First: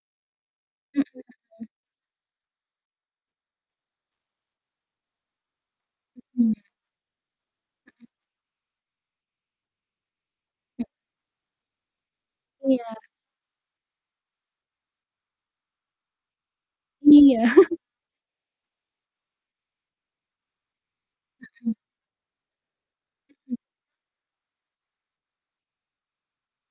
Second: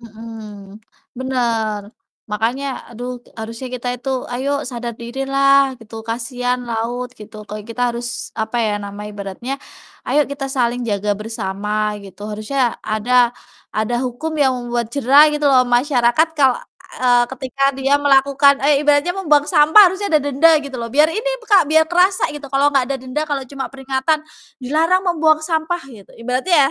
Mhm, Mhm mhm. bener. Makanya aduh harusnya kita itu ayo sadar dirilah gitu, Mhm. kasihan laut gitu. Kalau kita harus Mhm. apa ya nama ibaratnya, "Ayo kita saling jaga bersama," gitu. Harusnya Iya. ada ada hukum yang membuat jera gitu loh masyarakat kalau, eee, Iya. ketika dia melakukan eh, ibaratnya membuang sampah harusnya ada denda gitu loh biar ini b Kak, Mhm. biar kerasa gitu kalau nggak ada denda kalau Mhm. cuma peringatan, "Dilarang membuang sampah," gitu ibaratnya ya,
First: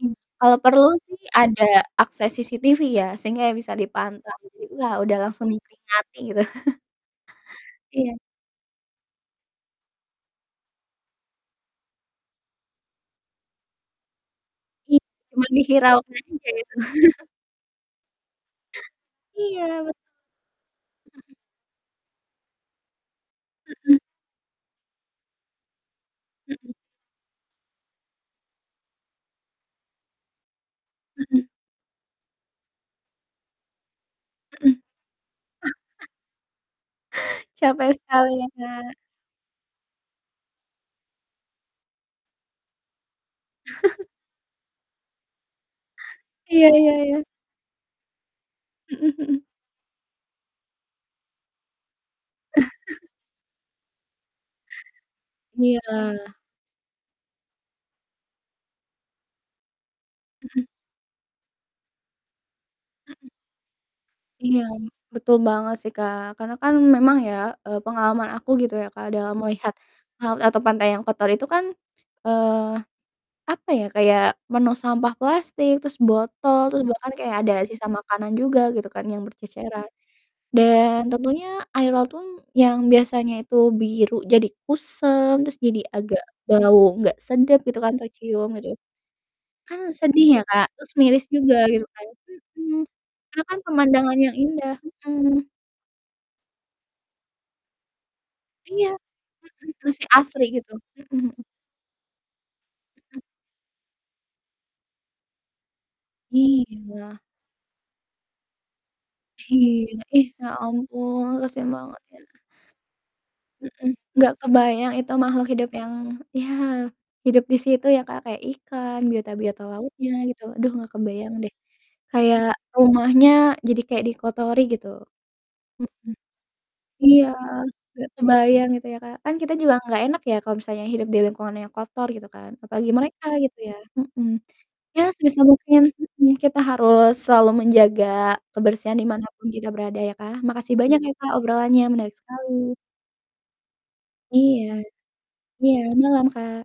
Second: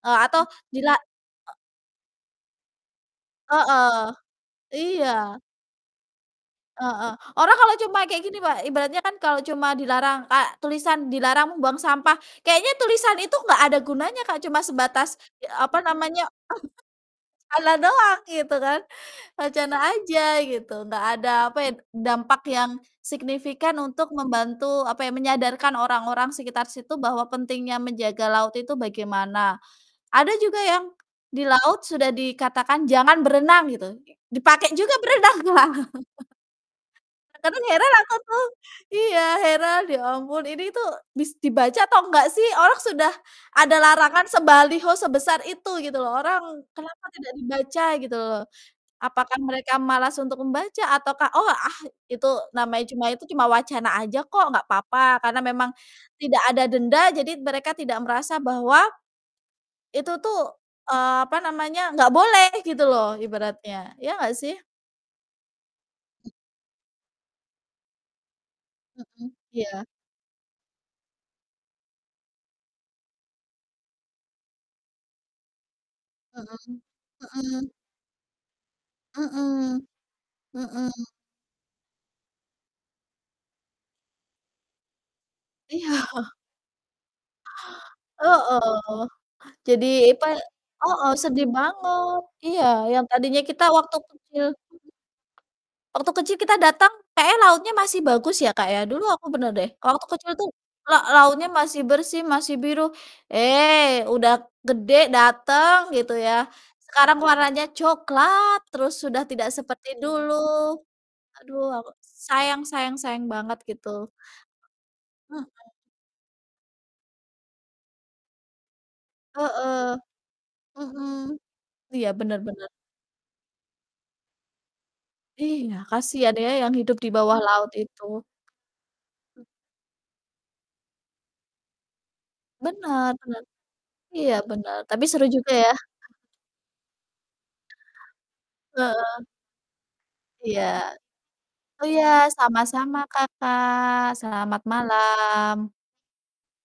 Mmm, eee, atau kalau perlu dila sih e ada akses CCTV ya sehingga bisa Heeh, dipantau, [unintelligible] wah udah iya. langsung diperingati gitu. Heeh, orang kalau cuma Iya. kayak gini Mbak, ibaratnya kan kalau cuma dilarang kayak tulisan, "Dilarang membuang sampah," kayaknya tulisan itu enggak ada gunanya Kak cuma I sebatas i cuman apa diviralkan namanya, aja itu. wacana doang gitu kan, wacana Iya bet aja gitu, enggak ada Mhm. apa ya, dampak yang signifikan Mhm. untuk membantu apa ya, menyadarkan orang-orang sekitar Mhm. situ bahwa pentingnya menjaga laut itu bagaimana. Ada juga yang di Mhm. laut sudah dikatakan, "Jangan berenang," gitu, dipakai Mhm. juga berenang Kak. Kadang Capek heran aku sekali tuh, ya, Kak. iya heran ya ampun, ini tuh bis dibaca atau enggak sih orang sudah ada larangan sebaliho sebesar itu gitu loh, orang Iya iya kenapa iya. tidak dibaca gitu loh. Mhm Apakah mhm. mereka malas untuk membaca ataukah, "Oh, ah itu namanya cuma itu, cuma wacana aja kok, nggak apa-apa," karena memang Iya. tidak ada denda jadi t mereka tidak merasa bahwa itu tuh, Mhm. eee, apa namanya, nggak boleh gitu loh Mhm. ibaratnya, ya nggak sih? Iya, betul banget sih Kak, karena kan memang ya, eee, pengalaman aku gitu ya Kak, Mhm, dalam melihat iya. laut atau pantai yang kotor itu kan, eee, apa ya, kayak penuh sampah plastik, terus botol, Mhm, terus bahkan kayak ada mhm. sisa makanan juga gitu kan yang Mhm, berceceran. mhm. Dan, tentunya air laut tun yang biasanya itu biru jadi kusam, terus jadi agak Iya. bau gak sedap gitu kan tercium gitu. Heeh, Kan jadi sedih apa ya Kak, terus heeh, miris sedih juga gitu kan, banget. Iya mhm. yang tadinya Karena kan kita waktu pemandangan yang kecil indah, mhm. waktu kecil kita datang kayaknya lautnya masih bagus ya Kak ya. Iya, Dulu aku bener deh mhm, terus waktu kayak kecil asri tuh gitu. la Mhm mhm. lautnya masih bersih, masih biru. Mhm. Eh, udah gede dateng gitu ya, Mmm, sekarang iya. warnanya coklat terus sudah tidak seperti Iya, ih, dulu, ya ampun aduh kasihan aku banget ya. sayang sayang sayang banget Mhm, gitu. gak kebayang itu Mhm. makhluk hidup yang ya hidup di situ ya Kak, kayak ikan, biota-biota Heeh, lautnya gitu, aduh gak mhm. kebayang deh. Iya bener Kayak bener. rumahnya jadi kayak dikotori gitu. Iya, Mhm. kasihan ya yang hidup di Iya, bawah laut itu. gak kebayang gitu ya Kak, kan kita juga gak enak ya kalau misalnya hidup di lingkungan yang kotor gitu kan apalagi Benar mereka benar. gitu ya, mhm. Iya benar, tapi Ya seru sebisa juga ya. mungkin mhm, kita harus selalu menjaga kebersihan di Heeh. mana pun kita berada ya Kak. Iya. Makasih banyak ya Kak obrolannya Oh iya, menarik sekali. sama-sama Kakak, selamat Iya. malam. Iya, malam Kak.